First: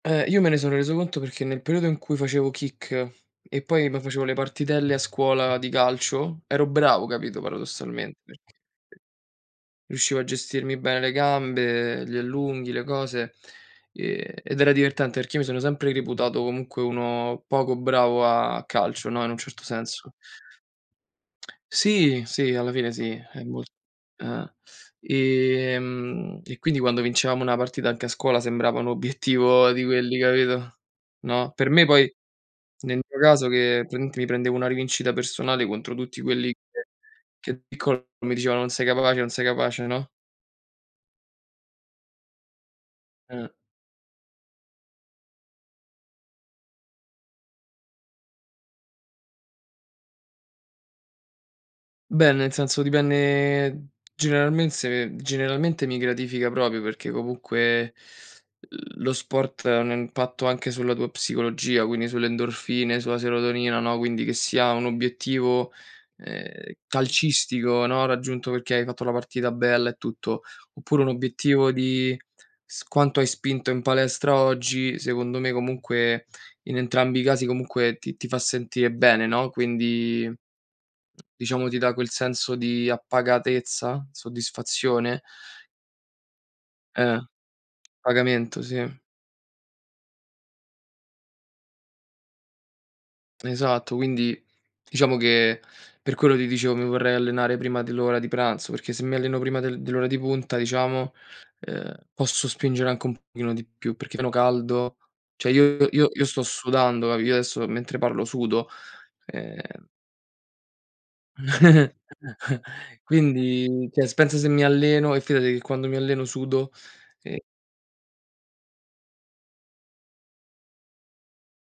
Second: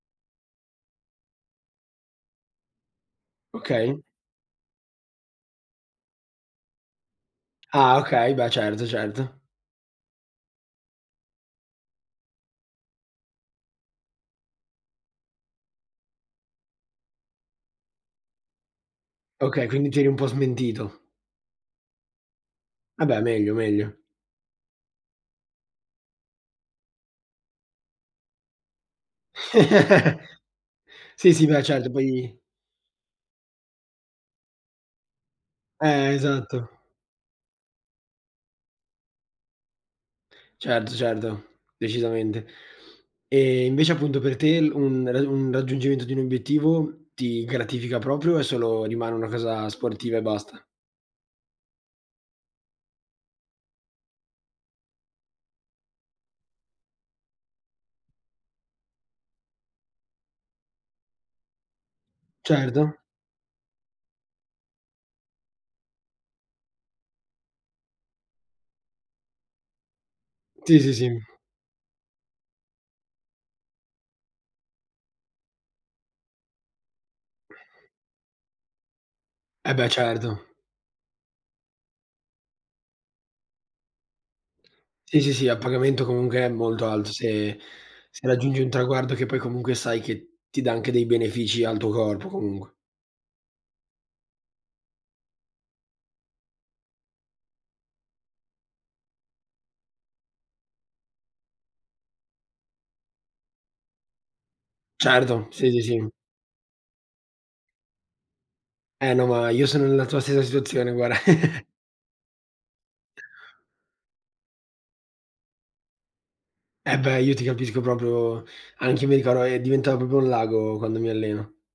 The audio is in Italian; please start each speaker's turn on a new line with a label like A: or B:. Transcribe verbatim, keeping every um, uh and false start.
A: Uhm, io me ne son reso conto perché nel periodo in cui facevo kick e poi me
B: Okay.
A: facevo le partitelle a scuola di calcio, ero bravo, capito,
B: Ah!
A: paradossalmente
B: Okay,
A: perc
B: beh certo, certo.
A: riuscivo a gestirmi bene le gambe, gli allunghi, le cose, e ed era divertente perché io mi sono sempre reputato comunque uno poco bravo a calcio, no, in un certo
B: Okay, quindi ti eri
A: senso.
B: un po' smentito.
A: Sì, sì, alla fine
B: Eh
A: sì.
B: beh,
A: E
B: meglio,
A: mol
B: meglio.
A: eh. Ehm, e quindi quando vincevamo una partita, anche a scuola sembrava un obiettivo di quelli, capito,
B: Sì, sì,
A: no.
B: beh
A: Per me
B: certo. Poi
A: poi, nel mio caso, che praticamente mi prendevo una rivincita personale contro
B: Eh,
A: tutti quelli che
B: esatto.
A: che da piccolo mi dicevano: "Non sei capace, non sei capace", no?
B: Certo, certo, decisamente.
A: Eh.
B: E invece appunto per te un rad un raggiungimento di un obiettivo ti gratifica proprio, o è solo rimane una casa sportiva e basta?
A: Beh, nel senso, dipenne generalmense generalmente mi gratifica proprio perché comunque lo sport ha un impatto anche sulla tua psicologia, quindi sulle
B: Certo.
A: endorfine, sulla serotonina, no, quindi che sia un obiettivo, uhm, calcistico, no, raggiunto perché hai fatto la partita bella e tutto,
B: Sì, sì,
A: oppure un
B: sì.
A: obiettivo di s quanto hai spinto in palestra oggi, secondo me comunque in entrambi i casi comunque ti ti fa sentire bene, no,
B: Eh beh,
A: quindi
B: certo.
A: diciamo ti dà quel senso di appagatezza?
B: Sì,
A: Soddisfazione?
B: sì, sì, a pagamento comunque è molto alto
A: Eh.
B: se se raggiungi
A: Appagamento,
B: un
A: sì.
B: traguardo che poi comunque sai che ti dà anche dei benefici al tuo corpo, comunque.
A: Esatto, quindi diciamo che per quello ti dicevo mi vorrei allenare prima dell'ora di pranzo, perché se mi alleno prima del dell'ora di punta, diciamo, uhm, posso spingere anche un pochino di più, perché meno caldo.
B: Certo,
A: Cioè
B: sì, sì,
A: io io
B: sì.
A: io sto sudando, capi io adesso mentre parlo sudo.
B: Eh no, ma io sono
A: Ehm
B: nella tua stessa situazione, guara.
A: Quindi, ceh s pensa se mi alleno e fidati che quando mi alleno sudo.
B: Eh beh, io
A: E
B: ti capisco proprio. Anche io mi ricordo e diventavo propio un lago, quando mi alleno.